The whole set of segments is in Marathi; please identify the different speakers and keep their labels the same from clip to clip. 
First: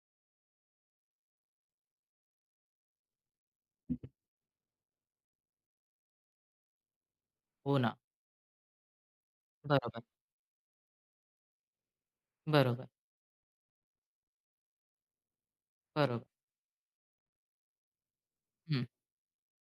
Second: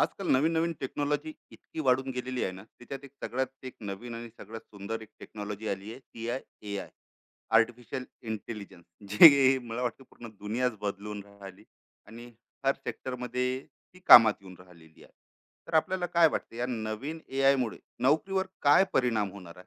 Speaker 1: आजकाल नवीन-नवीन टेक्नॉलॉजी इतकी वाढून गेलेली आहे ना, त्याच्यात एक सगळ्यात एक नवीन आणि सगळ्यात सुंदर एक टेक्नॉलॉजी आली आहे, ती आहे एआय.
Speaker 2: हो ना.
Speaker 1: आर्टिफिशियल इंटेलिजन्स जे मला
Speaker 2: बरोबर,
Speaker 1: वाटतं पूर्ण दुनियाच बदलून राहिली, आणि हर
Speaker 2: बरोबर,
Speaker 1: सेक्टरमध्ये ती कामात येऊन राहिलेली आहे. तर आपल्याला
Speaker 2: बरोबर.
Speaker 1: काय वाटतं, या नवीन एआयमुळे नोकरीवर
Speaker 2: हं.
Speaker 1: काय परिणाम होणार आहे?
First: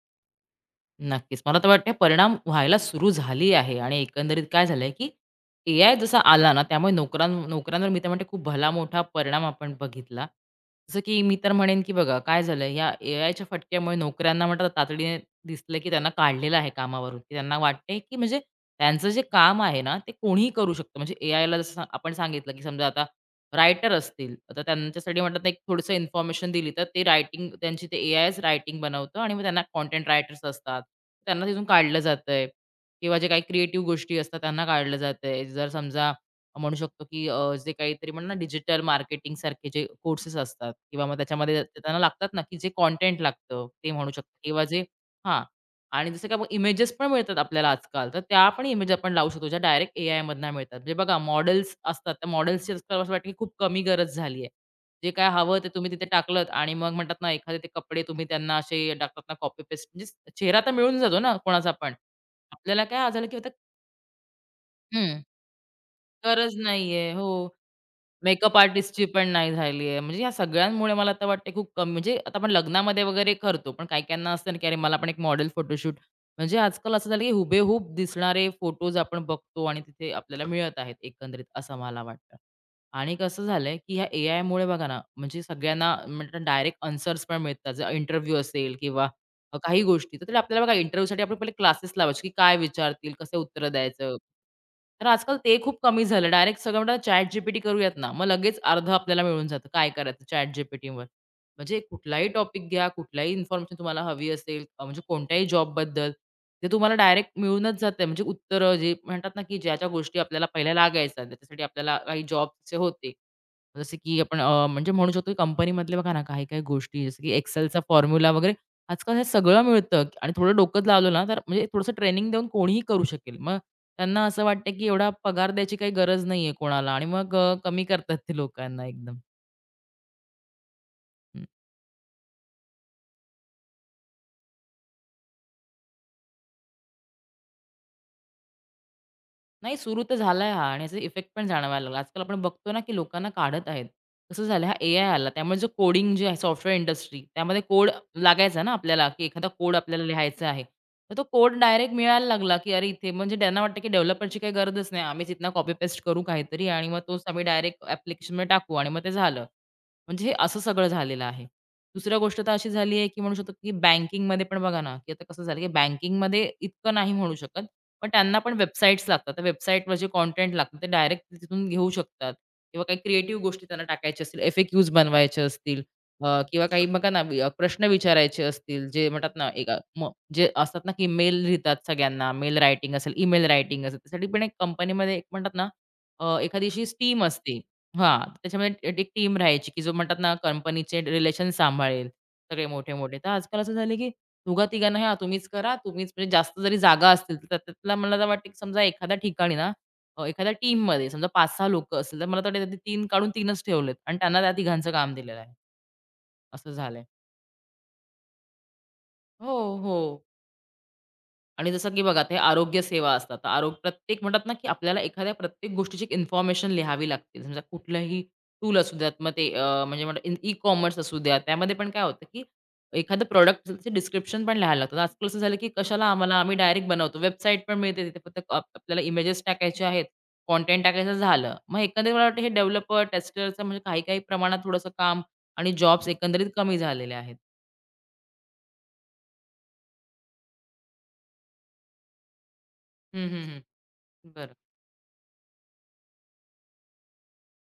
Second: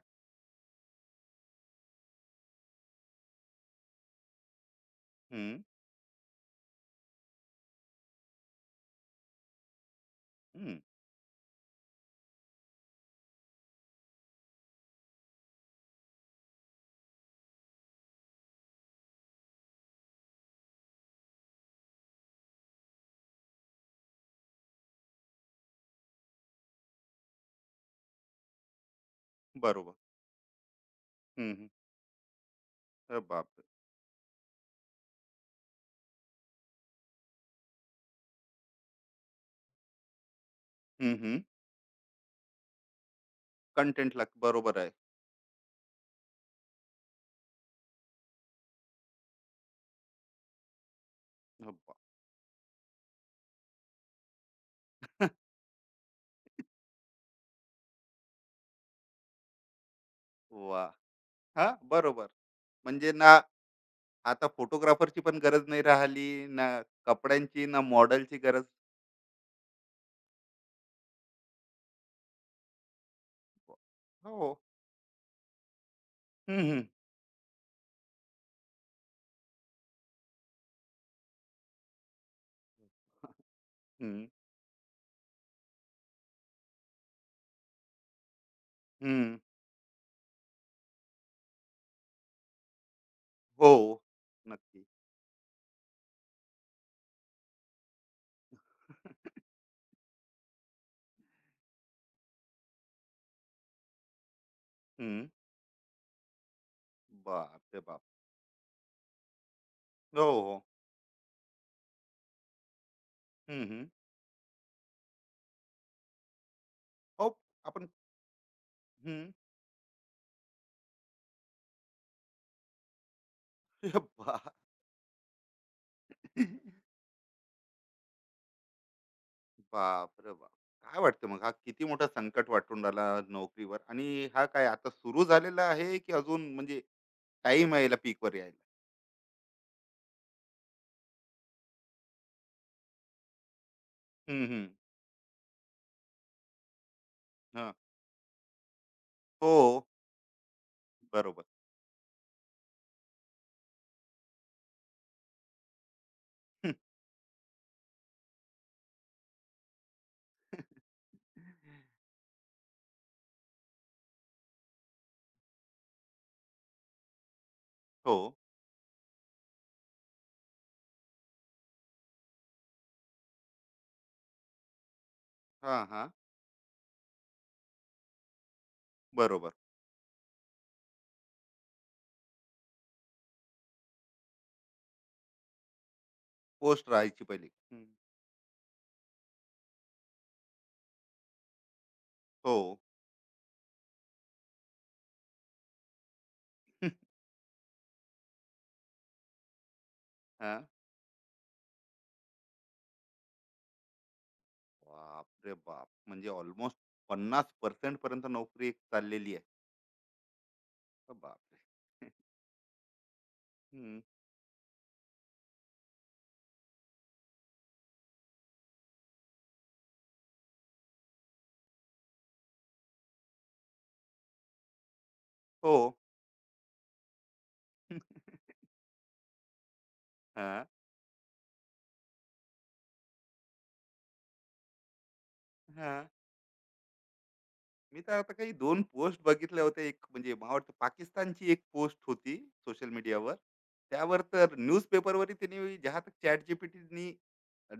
Speaker 2: नक्कीच. मला तर वाटतंय परिणाम व्हायला सुरू झाली आहे आणि एकंदरीत काय झालंय, की
Speaker 1: हं,
Speaker 2: एआय जसा आला ना, त्यामुळे नोकऱ्यांवर मी तर म्हणते खूप भला मोठा परिणाम आपण बघितला.
Speaker 1: हं.
Speaker 2: जसं की मी तर म्हणेन, की बघा काय झालंय, या एआयच्या फटक्यामुळे नोकऱ्यांना म्हणतात तातडीने दिसलं, की त्यांना काढलेलं आहे कामावरून, की त्यांना वाटतंय, की म्हणजे त्यांचं जे काम आहे ना, ते कोणीही करू शकतं. म्हणजे एआयला जसं आपण सांगितलं, की समजा आता रायटर असतील, तर त्यांच्यासाठी म्हणतात ना, एक थोडंसं इन्फॉर्मेशन दिली, तर ते रायटिंग त्यांची ते एआयच रायटिंग बनवतं आणि मग त्यांना
Speaker 1: बरोबर.
Speaker 2: कंटेंट रायटर्स असतात. त्यांना
Speaker 1: हं,
Speaker 2: तिथून
Speaker 1: हं.
Speaker 2: काढलं जातंय किंवा
Speaker 1: अरे
Speaker 2: जे काही
Speaker 1: बापरे!
Speaker 2: क्रिएटिव्ह गोष्टी असतात त्यांना काढलं जातंय. जर समजा म्हणू शकतो, की जे काहीतरी म्हणू ना डिजिटल मार्केटिंग सारखे जे कोर्सेस असतात किंवा मग त्याच्यामध्ये त्यांना लागतात ना, की जे कंटेंट लागतं ते म्हणू
Speaker 1: कंटेंटला
Speaker 2: शकतो किंवा
Speaker 1: बरोबर
Speaker 2: जे
Speaker 1: आहे.
Speaker 2: हां. आणि जसं की आपण इमेजेस पण मिळतात आपल्याला आजकाल, तर त्या पण इमेज आपण लावू शकतो, ज्या डायरेक्ट एआयमधनं मिळतात. म्हणजे बघा मॉडेल्स
Speaker 1: वाह!
Speaker 2: असतात, त्या मॉडेल्सची आजकाल असं वाटतं की खूप कमी गरज झाली आहे. जे काय हवं ते तुम्ही तिथे टाकलत आणि मग म्हणतात ना, एखादे ते कपडे तुम्ही त्यांना असे टाकतात ना, कॉपी पेस्ट म्हणजे चेहरा तर
Speaker 1: वाह!
Speaker 2: मिळून जातो ना
Speaker 1: हां,
Speaker 2: कोणाचा पण.
Speaker 1: बरोबर.
Speaker 2: आपल्याला काय
Speaker 1: म्हणजे
Speaker 2: झालं
Speaker 1: ना,
Speaker 2: की आता
Speaker 1: आता फोटोग्राफरची
Speaker 2: हं,
Speaker 1: पण गरज नाही राहिली
Speaker 2: गरज
Speaker 1: ना,
Speaker 2: नाहीये. हो.
Speaker 1: कपड्यांची ना मॉडेलची
Speaker 2: मेकअप
Speaker 1: गरज.
Speaker 2: आर्टिस्टची पण नाही झाली आहे. म्हणजे या सगळ्यांमुळे मला आता वाटते खूप कमी म्हणजे आता आपण लग्नामध्ये वगैरे करतो. पण काही-काहींना असतं ना,
Speaker 1: हो.
Speaker 2: की अरे मला पण एक मॉडेल फोटोशूट म्हणजे
Speaker 1: हम्म हम्म.
Speaker 2: आजकाल असं झालं, की हुबेहूब दिसणारे फोटोज आपण बघतो आणि तिथे आपल्याला मिळत आहेत एकंदरीत असं मला वाटतं. आणि कसं झालंय, की ह्या
Speaker 1: हम्म
Speaker 2: एआयमुळे बघा ना, म्हणजे सगळ्यांना म्हणजे डायरेक्ट आन्सर्स पण मिळतात. जर इंटरव्ह्यू असेल किंवा
Speaker 1: हम्म.
Speaker 2: काही गोष्टी. तर त्याला आपल्याला बघा इंटरव्ह्यूसाठी आपण पहिले क्लासेस लावायचे, की काय विचारतील, कसं उत्तर
Speaker 1: हो.
Speaker 2: द्यायचं.
Speaker 1: नक्की.
Speaker 2: तर आजकाल ते खूप कमी झालं. डायरेक्ट सगळं म्हणतात ChatGPT करूयात ना, मग लगेच अर्धं आपल्याला मिळून जातं. काय करायचं ChatGPTवर. म्हणजे कुठलाही टॉपिक घ्या, कुठलाही इन्फॉर्मेशन तुम्हाला हवी असेल, म्हणजे
Speaker 1: हम्म.
Speaker 2: कोणत्याही जॉबबद्दल, ते तुम्हाला डायरेक्ट
Speaker 1: बाप
Speaker 2: मिळूनच
Speaker 1: रे बाप.
Speaker 2: जातं. म्हणजे उत्तरं जे म्हणतात ना, की ज्या-ज्या गोष्टी
Speaker 1: हो
Speaker 2: आपल्याला
Speaker 1: हो.
Speaker 2: पहिल्या लागायच्या, त्याच्यासाठी आपल्याला काही जॉबचे होते.
Speaker 1: हम्म हम्म.
Speaker 2: जसे की आपण म्हणजे म्हणू शकतो की कंपनीमधले बघा ना, काही-काही गोष्टी जसं
Speaker 1: हो.
Speaker 2: की Excelचा
Speaker 1: आपण.
Speaker 2: फॉर्म्युला वगैरे आजकाल हे
Speaker 1: हम्म.
Speaker 2: सगळं मिळतं आणि थोडं डोकंच लावलं ना, तर म्हणजे थोडंसं ट्रेनिंग देऊन कोणीही करू शकेल. मग त्यांना असं
Speaker 1: बाप.
Speaker 2: वाटतं, की एवढा पगार द्यायची काही गरज नाहीये कोणाला आणि मग कमी करतात ते लोकांना एकदम.
Speaker 1: बाप रे बाप. काय वाटतं मग, हा किती मोठा संकट वाटून राहिला नोकरीवर, आणि हा काय आता सुरू झालेला आहे की अजून म्हणजे टाइम आहे याला पीकवर यायला?
Speaker 2: नाही सुरू तर झालाय हा आणि याचा इफेक्ट पण जाणवायला लागला. आजकाल आपण बघतो ना, की लोकांना काढत आहेत. कसं
Speaker 1: हम्म
Speaker 2: झालं
Speaker 1: हम्म.
Speaker 2: हा एआय आला त्यामुळे जो कोडिंग जे आहे सॉफ्टवेअर इंडस्ट्री त्यामध्ये
Speaker 1: हा.
Speaker 2: कोड लागायचा ना आपल्याला, की एखादा
Speaker 1: हो.
Speaker 2: कोड आपल्याला लिहायचा आहे. तर तो
Speaker 1: बरोबर.
Speaker 2: कोड डायरेक्ट मिळायला लागला, की अरे इथे म्हणजे त्यांना वाटतं, की डेव्हलपरची काही गरजच नाही. आम्हीच इथनं कॉपी पेस्ट करू काहीतरी
Speaker 1: हम्म.
Speaker 2: आणि मग तोच आम्ही डायरेक्ट ॲप्लिकेशनमध्ये टाकू आणि मग ते झालं. म्हणजे हे असं सगळं झालेलं आहे. दुसरी गोष्ट तर अशी झाली आहे, की म्हणू शकतो, की बँकिंगमध्ये पण बघा ना, की आता कसं झालं, की बँकिंगमध्ये इतकं नाही म्हणू शकत. पण
Speaker 1: हो.
Speaker 2: त्यांना पण वेबसाईट्स लागतात. त्या वेबसाईटवर जे कंटेंट लागतं ते डायरेक्ट तिथून घेऊ शकतात किंवा काही क्रिएटिव्ह गोष्टी त्यांना टाकायच्या असतील, एफ-ए-क्यूज बनवायचे
Speaker 1: हा
Speaker 2: असतील
Speaker 1: हा.
Speaker 2: किंवा काही बघा ना प्रश्न विचारायचे असतील, जे म्हणतात ना
Speaker 1: बरोबर.
Speaker 2: एक अ, म जे असतात ना, की मेल लिहितात सगळ्यांना, मेल रायटिंग असेल, ईमेल रायटिंग असेल, त्यासाठी पण एक कंपनीमध्ये एक म्हणतात ना एखादी अशी
Speaker 1: पोस्ट
Speaker 2: टीम
Speaker 1: राहायची पहिली.
Speaker 2: असते.
Speaker 1: हं.
Speaker 2: हां, त्याच्यामध्ये एक टीम राहायची, की जो म्हणतात ना कंपनीचे रिलेशन सांभाळेल
Speaker 1: हो.
Speaker 2: सगळे मोठे-मोठे. तर आजकाल असं झालं, की दोघा-तिघांना हां, तुम्हीच करा, तुम्हीच म्हणजे जास्त जरी जागा असतील, तर त्यातला मला तर वाटतं, की समजा एखाद्या ठिकाणी ना, एखाद्या
Speaker 1: हां.
Speaker 2: टीममध्ये समजा 5-6 लोकं असतील, तर मला तर वाटतं ते तीन काढून 3च ठेवलेत आणि त्यांना त्या तिघांचं काम
Speaker 1: बाप
Speaker 2: दिलेलं आहे.
Speaker 1: रे बाप! म्हणजे
Speaker 2: असं
Speaker 1: ऑलमोस्ट
Speaker 2: झालंय.
Speaker 1: 50% पर्यंत नोकरी एक चाललेली आहे.
Speaker 2: हो, हो. आणि जसं की
Speaker 1: बापरे!
Speaker 2: बघा ते आरोग्य सेवा असतात. तर आरोग्य
Speaker 1: हं.
Speaker 2: प्रत्येक म्हणतात ना, की आपल्याला एखाद्या प्रत्येक गोष्टीची इन्फॉर्मेशन लिहावी लागते. समजा कुठलंही टूल असू द्यात, मग ते म्हणजे म्हणा ई-कॉमर्स असू द्या. त्यामध्ये पण काय होतं, की एखादं प्रॉडक्टचं डिस्क्रिप्शन पण लिहायला लागतं. आजकाल असं झालं, की
Speaker 1: हो.
Speaker 2: कशाला आम्हाला आम्ही डायरेक्ट बनवतो. वेबसाईट पण मिळते तिथे फक्त आपल्याला इमेजेस टाकायचे आहेत,
Speaker 1: हां,
Speaker 2: कंटेंट टाकायचं झालं. मग एकंदरीत मला वाटतं हे डेव्हलपर, टेस्टरचं म्हणजे काही-काही प्रमाणात थोडंसं काम आणि जॉब्स
Speaker 1: हां.
Speaker 2: एकंदरीत कमी झालेले आहेत.
Speaker 1: मी तर आता काही 2 पोस्ट बघितल्या होत्या. एक म्हणजे मला वाटतं पाकिस्तानची एक पोस्ट होती सोशल
Speaker 2: हं,
Speaker 1: मीडियावर.
Speaker 2: हं, हं.
Speaker 1: त्यावर
Speaker 2: बरं.
Speaker 1: तर न्यूजपेपरवरही त्यांनी जहाँ तक ChatGPTनी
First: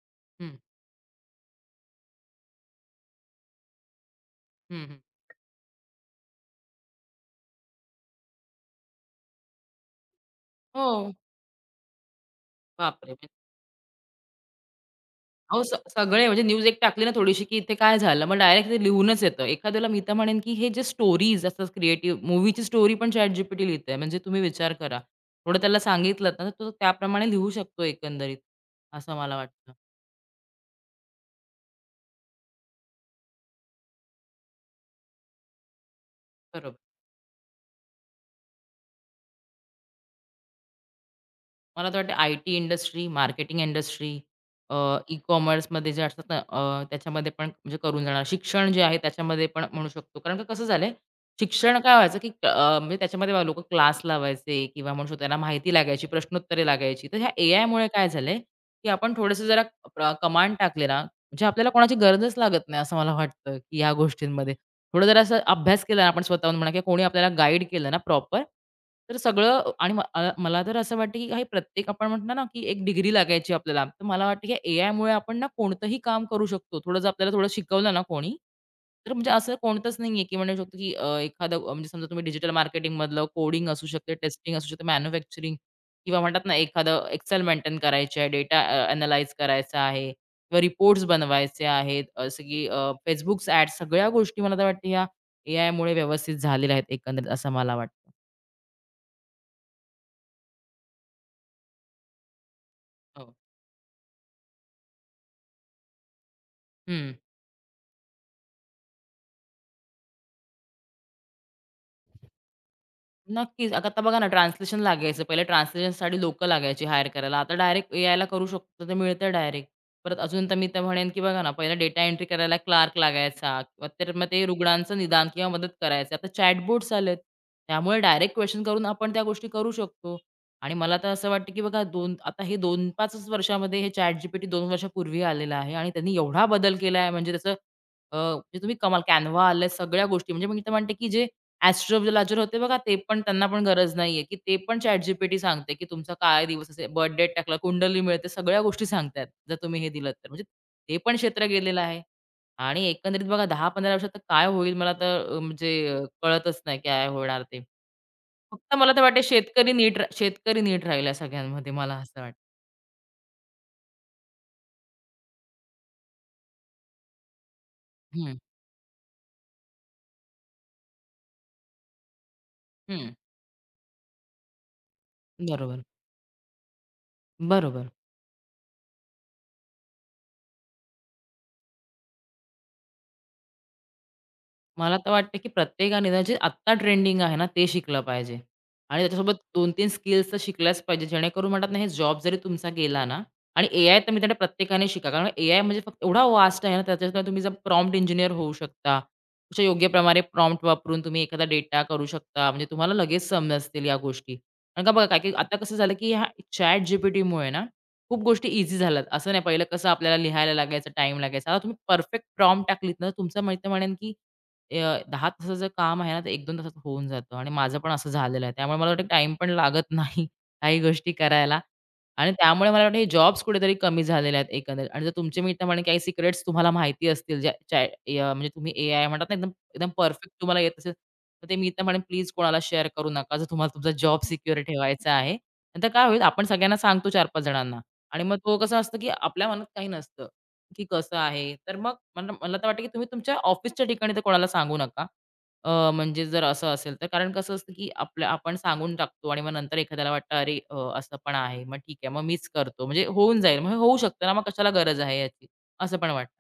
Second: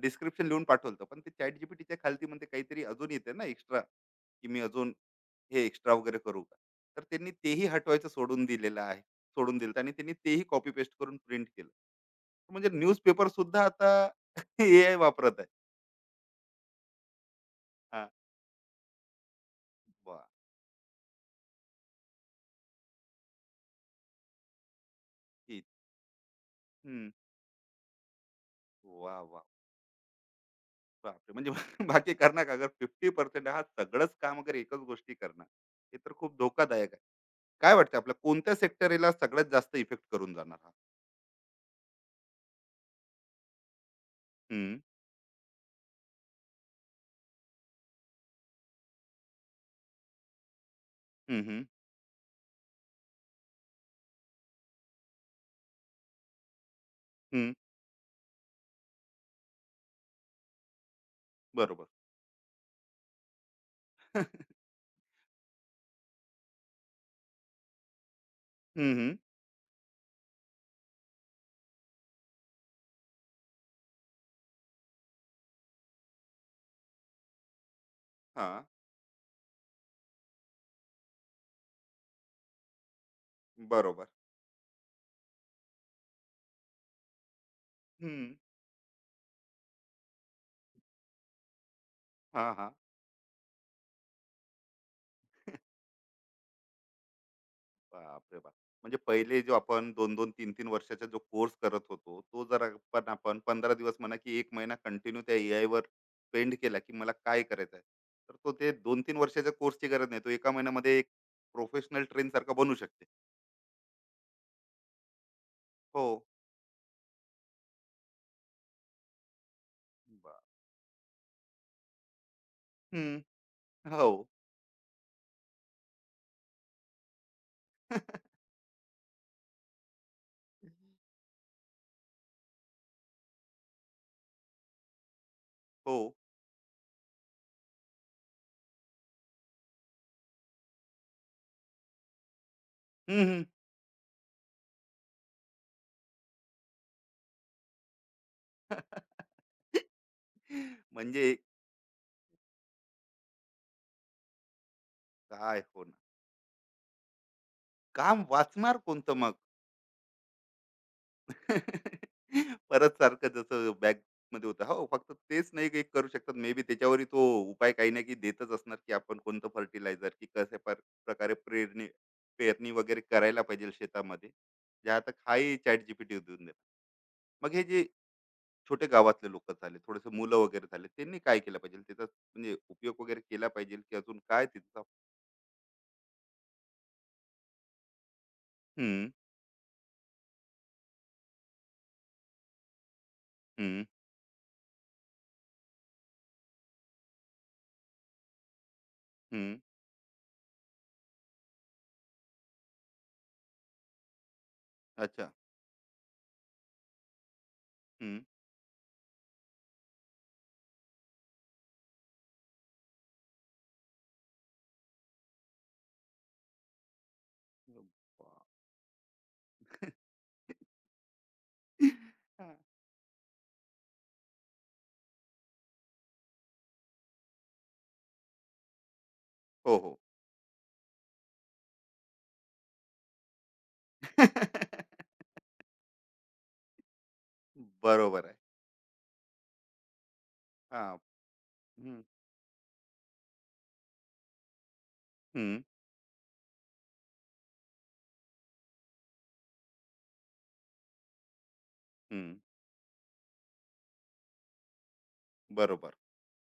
Speaker 1: डिस्क्रिप्शन
Speaker 2: हं,
Speaker 1: लिहून पाठवलं होतं. पण ते ChatGPTच्या खालती म्हणते काहीतरी अजून येते ना एक्स्ट्रा, की मी
Speaker 2: हं,
Speaker 1: अजून
Speaker 2: हं.
Speaker 1: हे एक्स्ट्रा वगैरे करू का, तर त्यांनी तेही हटवायचं सोडून दिलेलं आहे सोडून दिलं आणि त्यांनी तेही कॉपी पेस्ट
Speaker 2: हो.
Speaker 1: करून प्रिंट केलं. म्हणजे
Speaker 2: बापरे!
Speaker 1: न्यूजपेपर सुद्धा आता ए आय वापरत आहे.
Speaker 2: अहो, सगळे म्हणजे न्यूज एक टाकली ना थोडीशी, की इथे काय
Speaker 1: हा.
Speaker 2: झालं, मग डायरेक्ट ते लिहूनच येतं. एखाद्याला मी तर
Speaker 1: वा.
Speaker 2: म्हणेन, की हे जे स्टोरीज असतात क्रिएटिव्ह मूवीची स्टोरी पण ChatGPT लिहितंय. म्हणजे तुम्ही विचार करा. थोडं
Speaker 1: इ-
Speaker 2: त्याला सांगितलंत ना, तर तो
Speaker 1: हम्म.
Speaker 2: त्याप्रमाणे लिहू शकतो एकंदरीत, असं
Speaker 1: वा
Speaker 2: मला
Speaker 1: वा.
Speaker 2: वाटतं.
Speaker 1: बापरे, म्हणजे बाकी करणार का? अगर 50% हा सगळंच काम वगैरे एकच गोष्टी करणार, हे तर खूप
Speaker 2: बरोबर.
Speaker 1: धोकादायक आहे. काय वाटतं, आपल्या कोणत्या सेक्टरला सगळ्यात जास्त इफेक्ट करून जाणार हा?
Speaker 2: मला तर वाटतं IT industry, marketing industry, uh,
Speaker 1: hmm,
Speaker 2: ई-कॉमर्समध्ये जे असतात ना, त्याच्यामध्ये पण म्हणजे करून जाणार. शिक्षण जे आहे त्याच्यामध्ये पण म्हणू शकतो. कारण का कसं झालंय,
Speaker 1: हम्म. हम्म,
Speaker 2: शिक्षण काय व्हायचं, की म्हणजे त्याच्यामध्ये लोकं क्लास लावायचे किंवा म्हणू शकतो त्यांना माहिती लागायची, प्रश्नोत्तरे लागायची. तर ह्या
Speaker 1: हम्म.
Speaker 2: एआयमुळे काय झालंय, की आपण थोडंसं जरा कमांड टाकले ना, म्हणजे आपल्याला
Speaker 1: बरोबर.
Speaker 2: कोणाची गरजच लागत नाही असं मला वाटतं, की ह्या गोष्टींमध्ये. थोडं जरा असं अभ्यास केला ना आपण स्वतःहून म्हणा किंवा कोणी आपल्याला गाईड केलं ना प्रॉपर,
Speaker 1: हम्म,
Speaker 2: तर
Speaker 1: हम्म.
Speaker 2: सगळं आणि मला तर असं वाटतं की काही प्रत्येक आपण म्हणतो ना की एक डिग्री लागायची आपल्याला. तर मला वाटतं की एआयमुळे आपण ना कोणतंही काम करू शकतो. थोडं जर आपल्याला थोडं शिकवलं ना कोणी,
Speaker 1: हा.
Speaker 2: तर म्हणजे असं कोणतंच नाहीये की म्हणू शकतो की एखादं म्हणजे समजा तुम्ही डिजिटल मार्केटिंगमधलं कोडिंग असू
Speaker 1: बरोबर.
Speaker 2: शकते, टेस्टिंग असू शकते, मॅन्युफॅक्चरिंग किंवा म्हणतात ना एखादं एक्सेल मेंटेन करायची आहे,
Speaker 1: हम्म.
Speaker 2: डेटा करायचा आहे किंवा रिपोर्ट्स बनवायचे आहेत, असं
Speaker 1: हा
Speaker 2: की
Speaker 1: हा.
Speaker 2: Facebook's ॲड्स सगळ्या गोष्टी मला तर वाटतं ह्या एआयमुळे व्यवस्थित झालेल्या आहेत एकंदरीत असं मला वाटतं.
Speaker 1: बापरे बाप! म्हणजे पहिले जो आपण 2-2, 3-3 वर्षाचा जो कोर्स करत होतो, तो जर आपण
Speaker 2: हो.
Speaker 1: आपण 15 दिवस म्हणा, की 1 महिना कंटिन्यू त्या एआयवर स्पेंड केला, की
Speaker 2: हं.
Speaker 1: मला काय करायचं आहे. तर तो ते 2-3 वर्षाच्या कोर्सची गरज नाही. तो एका महिन्यामध्ये एक प्रोफेशनल ट्रेनरसारखा बनू शकते.
Speaker 2: नक्कीच. आता बघा ना, ट्रान्सलेशन लागायचं. पहिले
Speaker 1: हो.
Speaker 2: ट्रान्सलेशनसाठी लोकं लागायची हायर करायला. आता डायरेक्ट एआयला करू शकतो, ते मिळतं डायरेक्ट. परत
Speaker 1: बरं.
Speaker 2: अजून तर मी तर म्हणेन, की बघा ना, पहिला डेटा एंट्री करायला क्लार्क
Speaker 1: हं.
Speaker 2: लागायचा. किंवा तर मग
Speaker 1: हो.
Speaker 2: ते रुग्णांचं निदान किंवा मदत करायचं. आता चॅटबोट्स आलेत. त्यामुळे डायरेक्ट क्वेशन करून आपण त्या गोष्टी करू शकतो. आणि मला तर असं वाटतं, की बघा 2 आता हे 2-5च वर्षामध्ये हे ChatGPT 2 वर्षापूर्वी आलेलं आहे आणि
Speaker 1: हो.
Speaker 2: त्यांनी एवढा बदल केला आहे म्हणजे त्याचं म्हणजे तुम्ही कमाल Canva आलंय सगळ्या गोष्टी म्हणजे मी तर म्हणते, की जे एस्ट्रोलॉजर होते बघा, ते पण
Speaker 1: हं, हं.
Speaker 2: त्यांना पण गरज नाहीये, की ते पण ChatGPT सांगते, की तुमचा काय दिवस असेल, बर्थ डेट टाकला, कुंडली मिळते, सगळ्या गोष्टी सांगतायत. जर तुम्ही हे दिलत तर. म्हणजे ते पण
Speaker 1: म्हणजे,
Speaker 2: क्षेत्र गेलेलं आहे. आणि एकंदरीत बघा 10-15 वर्षात तर काय होईल मला तर
Speaker 1: काय
Speaker 2: म्हणजे
Speaker 1: होणार?
Speaker 2: कळतच नाही काय होणार ते.
Speaker 1: काम
Speaker 2: फक्त
Speaker 1: वाचणार
Speaker 2: मला तर
Speaker 1: कोणतं
Speaker 2: वाटते
Speaker 1: मग?
Speaker 2: शेतकरी नीट राहील या सगळ्यांमध्ये मला असं वाटतं.
Speaker 1: परत सारखं जसं बॅग मध्ये होतं हो, फक्त तेच नाही, काही करू शकतात. मे बी त्याच्यावरही तो उपाय काही ना काही
Speaker 2: हं,
Speaker 1: देतच असणार, की आपण कोणतं फर्टिलायझर, की कशा प्रकारे पेरणी पेरणी वगैरे
Speaker 2: हं.
Speaker 1: करायला पाहिजे शेतामध्ये, जे आता हाही
Speaker 2: बरोबर.
Speaker 1: चॅट जीपीटी देऊन दे. मग हे जे
Speaker 2: बरोबर.
Speaker 1: छोटे गावातले लोक झाले, थोडेसे मुलं वगैरे झाले, त्यांनी काय केलं पाहिजे त्याचा म्हणजे उपयोग वगैरे केला पाहिजे, की अजून काय तिथं?
Speaker 2: मला तर वाटतं, की प्रत्येकाने ना जे आत्ता ट्रेंडिंग आहे ना, ते शिकलं पाहिजे. आणि
Speaker 1: हम्म.
Speaker 2: त्याच्यासोबत 2-3 स्किल्स तर शिकल्याच पाहिजे. जेणेकरून म्हणतात ना, हे जॉब जरी तुमचा गेला ना आणि
Speaker 1: हम्म.
Speaker 2: ए-आय तर मी त्याला प्रत्येकाने शिका. कारण ए-आय म्हणजे फक्त एवढा वास्ट आहे ना, त्याच्यात तुम्ही जर प्रॉम्प्ट इंजिनिअर होऊ शकता.
Speaker 1: हम्म.
Speaker 2: तुमच्या योग्यप्रमाणे प्रॉम्प्ट वापरून तुम्ही एखादा डेटा करू शकता. म्हणजे तुम्हाला लगेच समजतील या गोष्टी. कारण का बघा, काय
Speaker 1: अच्छा.
Speaker 2: की आता कसं झालं, की ह्या ChatGPTमुळे ना
Speaker 1: हम्म.
Speaker 2: खूप गोष्टी ईझी झाल्यात. असं नाही, पहिलं कसं आपल्याला लिहायला लागायचं, टाईम लागायचा. आता तुम्ही परफेक्ट प्रॉम्प्ट टाकलीत ना, तुमचं मी म्हणेन, की अ, 10 तासाचं काम आहे ना, ते 1-2 तासात होऊन जातं आणि माझं पण असं झालेलं
Speaker 1: बाप.
Speaker 2: आहे. त्यामुळे मला वाटतं टाईम पण लागत नाही काही गोष्टी करायला आणि
Speaker 1: हा.
Speaker 2: त्यामुळे मला वाटतं हे जॉब्स कुठेतरी कमी झालेले आहेत एकंदरीत आणि जर तुमचे मित्रमंडळी काही सिक्रेट्स तुम्हाला माहिती असतील, ज्या म्हणजे तुम्ही एआय म्हणतात ना, एकदम
Speaker 1: हो
Speaker 2: एकदम
Speaker 1: हो.
Speaker 2: परफेक्ट तुम्हाला येत असेल, तर ते मी तर म्हणेन प्लीज कोणाला शेअर करू नका. जर तुम्हाला तुमचा जॉब सिक्युअर ठेवायचा आहे. नंतर काय होईल आपण सगळ्यांना सांगतो 4-5 जणांना आणि
Speaker 1: बरोबर आहे.
Speaker 2: मग तो कसं असतं, की आपल्या मनात काही नसतं. की
Speaker 1: हां.
Speaker 2: कसं आहे? तर मग
Speaker 1: हं,
Speaker 2: मला मला तर वाटतं की तुम्ही तुमच्या ऑफिसच्या ठिकाणी तर कोणाला सांगू नका.
Speaker 1: हं,
Speaker 2: म्हणजे जर असं असेल तर कारण कसं असतं की आपलं आपण सांगून टाकतो आणि मग नंतर एखाद्याला वाटतं, "अरे, असं पण आहे. मग ठीक आहे. मग
Speaker 1: हं.
Speaker 2: मीच करतो." म्हणजे होऊन जाईल. म्हणजे होऊ शकतं ना, मग कशाला गरज आहे याची?
Speaker 1: बरोबर.
Speaker 2: असं पण वाटतं.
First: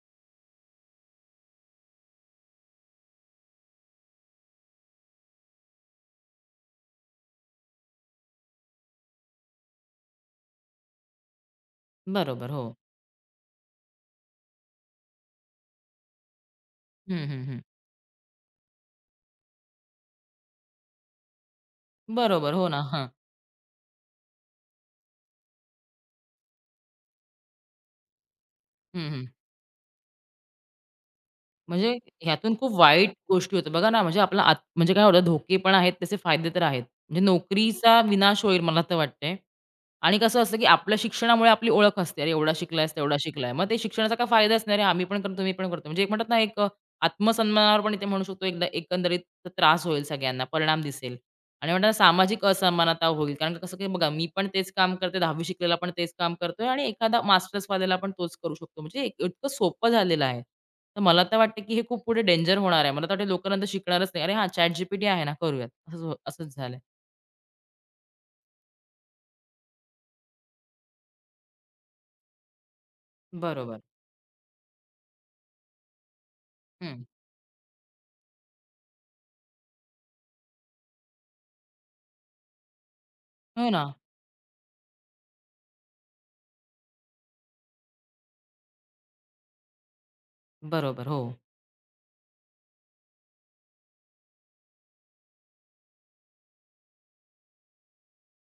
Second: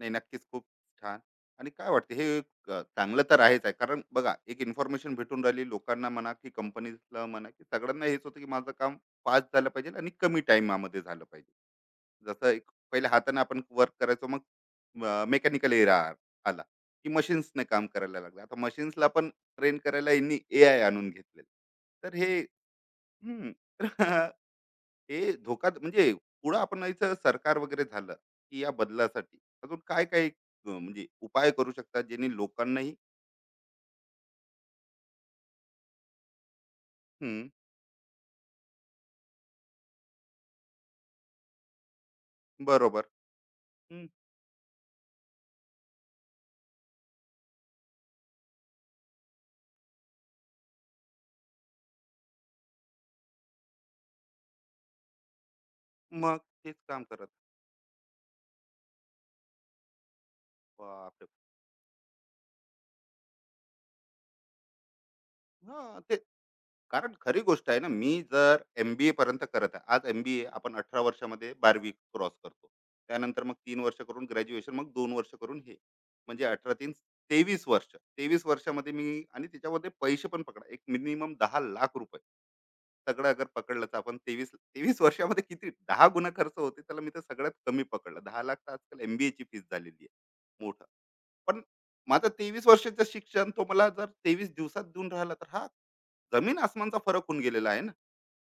Speaker 1: नाही, नक्कीच खूप छान. आणि काय वाटते, हे एक, चांगलं तर आहेच आहे. कारण बघा, एक इन्फॉर्मेशन भेटून राहिली लोकांना म्हणा, की कंपनीला म्हणा, की सगळ्यांना हेच होतं, की माझं काम फास्ट झालं पाहिजे आणि कमी टाईमामध्ये झालं पाहिजे. जसं
Speaker 2: बरोबर.
Speaker 1: एक
Speaker 2: हो.
Speaker 1: पहिले हाताने आपण वर्क करायचो, मग मेकॅनिकल एरा आला, की
Speaker 2: हं, हं, हं.
Speaker 1: मशीन्सने काम करायला लागलं. आता मशीन्सला पण ट्रेन करायला यांनी एआय आणून घेतलेलं. तर हे.
Speaker 2: बरोबर. हो ना. हां.
Speaker 1: हं. ते धोका म्हणजे, पुढं आपण याचं सरकार वगैरे झालं की या बदलासाठी अजून काय काय म्हणजे उपाय करू
Speaker 2: म्हणजे
Speaker 1: शकतात जेणे
Speaker 2: ह्यातून खूप
Speaker 1: लोकांनाही?
Speaker 2: वाईट गोष्टी होतात. बघा ना, म्हणजे आपला आत म्हणजे काय होतं धोके पण आहेत, त्याचे फायदे तर आहेत. म्हणजे
Speaker 1: हम्म.
Speaker 2: नोकरीचा विनाश होईल मला तर वाटतंय. आणि कसं असतं, की आपल्या शिक्षणामुळे आपली ओळख असते. अरे, एवढा शिकलायस,
Speaker 1: बरोबर.
Speaker 2: तेवढा शिकलाय. मग ते
Speaker 1: हम्म.
Speaker 2: शिक्षणाचा काय फायदाच नाही. अरे, आम्ही पण करतो, तुम्ही पण करतो. म्हणजे एक म्हणतात ना, आत्मसन्मानावर पण इथे म्हणू शकतो एकदा एकंदरीत त्रास होईल सगळ्यांना, परिणाम दिसेल. आणि म्हणतात ना सामाजिक असमानता होईल. कारण कसं की बघा मी पण तेच काम करते, 10वी शिकलेला पण तेच काम
Speaker 1: मग
Speaker 2: करतोय
Speaker 1: तेच
Speaker 2: आणि
Speaker 1: काम
Speaker 2: एखादा
Speaker 1: करत.
Speaker 2: मास्टर्सवाल्याला पण तोच करू शकतो. म्हणजे एक- इतकं सोपं झालेलं आहे. तर मला
Speaker 1: बापरे.
Speaker 2: तर वाटतं की हे खूप पुढे डेंजर होणार आहे. मला तर वाटतं लोकं नंतर शिकणारच नाही. "अरे हां, ChatGPT आहे ना, करूयात."
Speaker 1: हा.
Speaker 2: असंच हो
Speaker 1: ते,
Speaker 2: असंच झालंय.
Speaker 1: कारण खरी गोष्ट आहे ना, मी जर एमबीए पर्यंत करत आहे. आज एमबीए, आपण 18 वर्षामध्ये 12वी क्रॉस करतो, त्यानंतर मग
Speaker 2: बरोबर.
Speaker 1: 3 वर्ष करून ग्रॅज्युएशन, मग 2 वर्ष करून हे, म्हणजे 18, 3,
Speaker 2: हं.
Speaker 1: 23 वर्ष. तेवीस वर्षामध्ये मी, आणि त्याच्यामध्ये पैसे पण पकडा, एक मिनिमम 10 लाख रुपये सगळं अगर
Speaker 2: हो ना.
Speaker 1: पकडलं, तर आपण तेवीस तेवीस वर्षामध्ये किती, 10 गुणा खर्च होते. त्याला मी तर सगळ्यात कमी पकडलं 10 लाख, तर आजकाल एमबीए ची फीस झालेली आहे मोठं.
Speaker 2: बरोबर. हो.
Speaker 1: पण माझं 23 वर्षाचं शिक्षण तो मला जर 23 दिवसात देऊन राहिला, तर हा जमीन आसमानचा फरक होऊन गेलेला आहे ना.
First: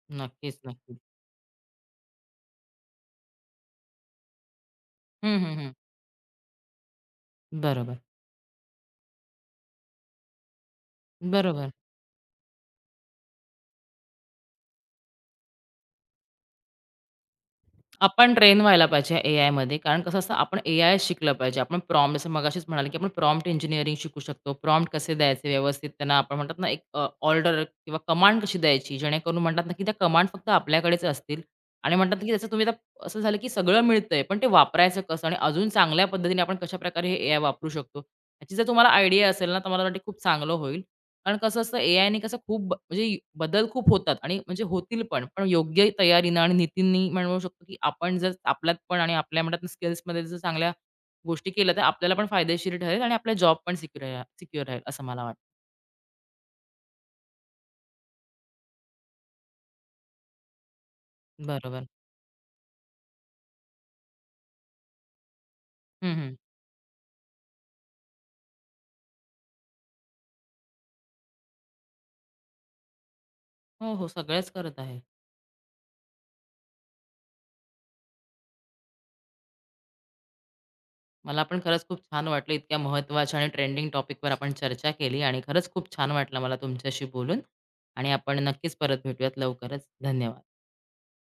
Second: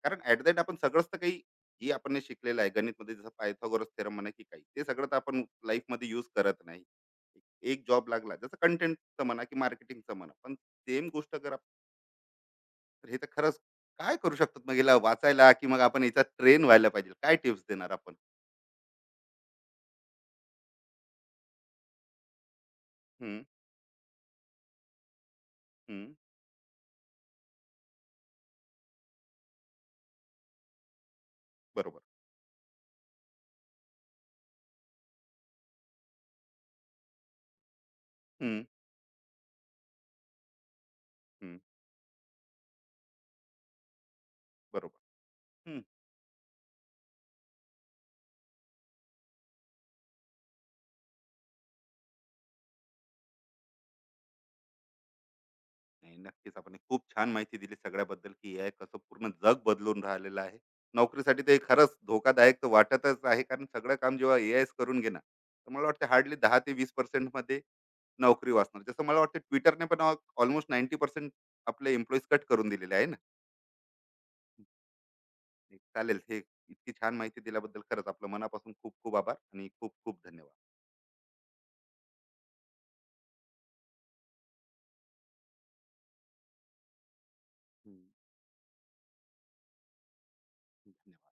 Speaker 1: कारण ऍट दॅट
Speaker 2: नक्कीच,
Speaker 1: आपण
Speaker 2: नक्कीच.
Speaker 1: सगळंच तर, काही जे आपण हे शिकलेलं आहे गणितमध्ये जसं पायथागोरस थेरम म्हणा, की काही, ते सगळं तर
Speaker 2: हं,
Speaker 1: आपण
Speaker 2: हं, हं.
Speaker 1: लाईफमध्ये यूज करत नाही. एक
Speaker 2: बरोबर.
Speaker 1: जॉब लागला जसं कंटेंटचं म्हणा, की मार्केटिंगचं म्हणा, पण सेम गोष्ट करा.
Speaker 2: बरोबर.
Speaker 1: तर हे तर खरंच, काय करू शकतात मग याला वाचायला? की मग आपण याचा ट्रेन व्हायला पाहिजे? काय टिप्स देणार आपण?
Speaker 2: आपण ट्रेन व्हायला पाहिजे एआयमध्ये. कारण कसं असतं आपण एआय शिकलं पाहिजे. आपण प्रॉम्प्ट जसं मगाशीच म्हणाले, की आपण
Speaker 1: हम्म,
Speaker 2: प्रॉम्प्ट इंजिनिअरिंग शिकू शकतो. प्रॉम्प्ट कसे द्यायचे व्यवस्थित
Speaker 1: हम्म.
Speaker 2: त्यांना आपण म्हणतात ना, एक ऑर्डर किंवा कमांड कशी द्यायची जेणेकरून म्हणतात ना, की त्या कमांड फक्त आपल्याकडेच असतील आणि
Speaker 1: बरोबर.
Speaker 2: म्हणतात, की त्याचं तुम्ही आता असं झालं, की सगळं मिळतंय, पण ते वापरायचं कसं आणि अजून चांगल्या पद्धतीने आपण कशाप्रकारे हे एआय वापरू शकतो. याची
Speaker 1: हम्म,
Speaker 2: जर तुम्हाला आयडिया असेल ना, तर मला वाटते खूप चांगलं होईल. कारण
Speaker 1: हम्म.
Speaker 2: कसं असतं एआयने कसं खूप बदल खूप होतात आणि म्हणजे
Speaker 1: बरोबर.
Speaker 2: होतील पण पण योग्य तयारीनं आणि नीतींनी म्हणू शकतो की आपण जर आपल्यात पण आणि आपल्या म्हणतात स्किल्समध्ये जर चांगल्या गोष्टी केल्या तर आपल्याला पण फायदेशीर ठरेल आणि आपला जॉब पण सिक्युअर सिक्युअर राहील असं मला वाटतं
Speaker 1: नाही, नक्कीच. आपण एक खूप छान माहिती दिली सगळ्याबद्दल, की ए आय कसं पूर्ण जग बदलून राहिलेलं आहे. नोकरीसाठी ते
Speaker 2: बरोबर
Speaker 1: खरंच धोकादायक तर वाटतच आहे, कारण सगळं काम जेव्हा ए आयच करून घेणार, तर मला वाटतं
Speaker 2: हम्म, हम्म.
Speaker 1: हार्डली 10 ते 20% मध्ये नोकरी वाचणार. जसं मला वाटतं ट्विटरने पण ऑलमोस्ट 90% आपले एम्प्लॉईज कट करून दिलेले आहे ना.
Speaker 2: हो हो सगळेच करत आहे
Speaker 1: चालेल हे. इतकी छान माहिती दिल्याबद्दल खरंच आपलं मनापासून खूप खूप आभार, आणि खूप खूप धन्यवाद.
Speaker 2: मला पण खरंच खूप छान वाटलं इतक्या महत्त्वाच्या आणि ट्रेंडिंग टॉपिकवर आपण चर्चा केली आणि खरंच खूप छान वाटलं मला तुमच्याशी बोलून
Speaker 1: हम्म.
Speaker 2: आणि आपण नक्कीच परत भेटूयात लवकरच धन्यवाद
Speaker 1: धन्यवाद.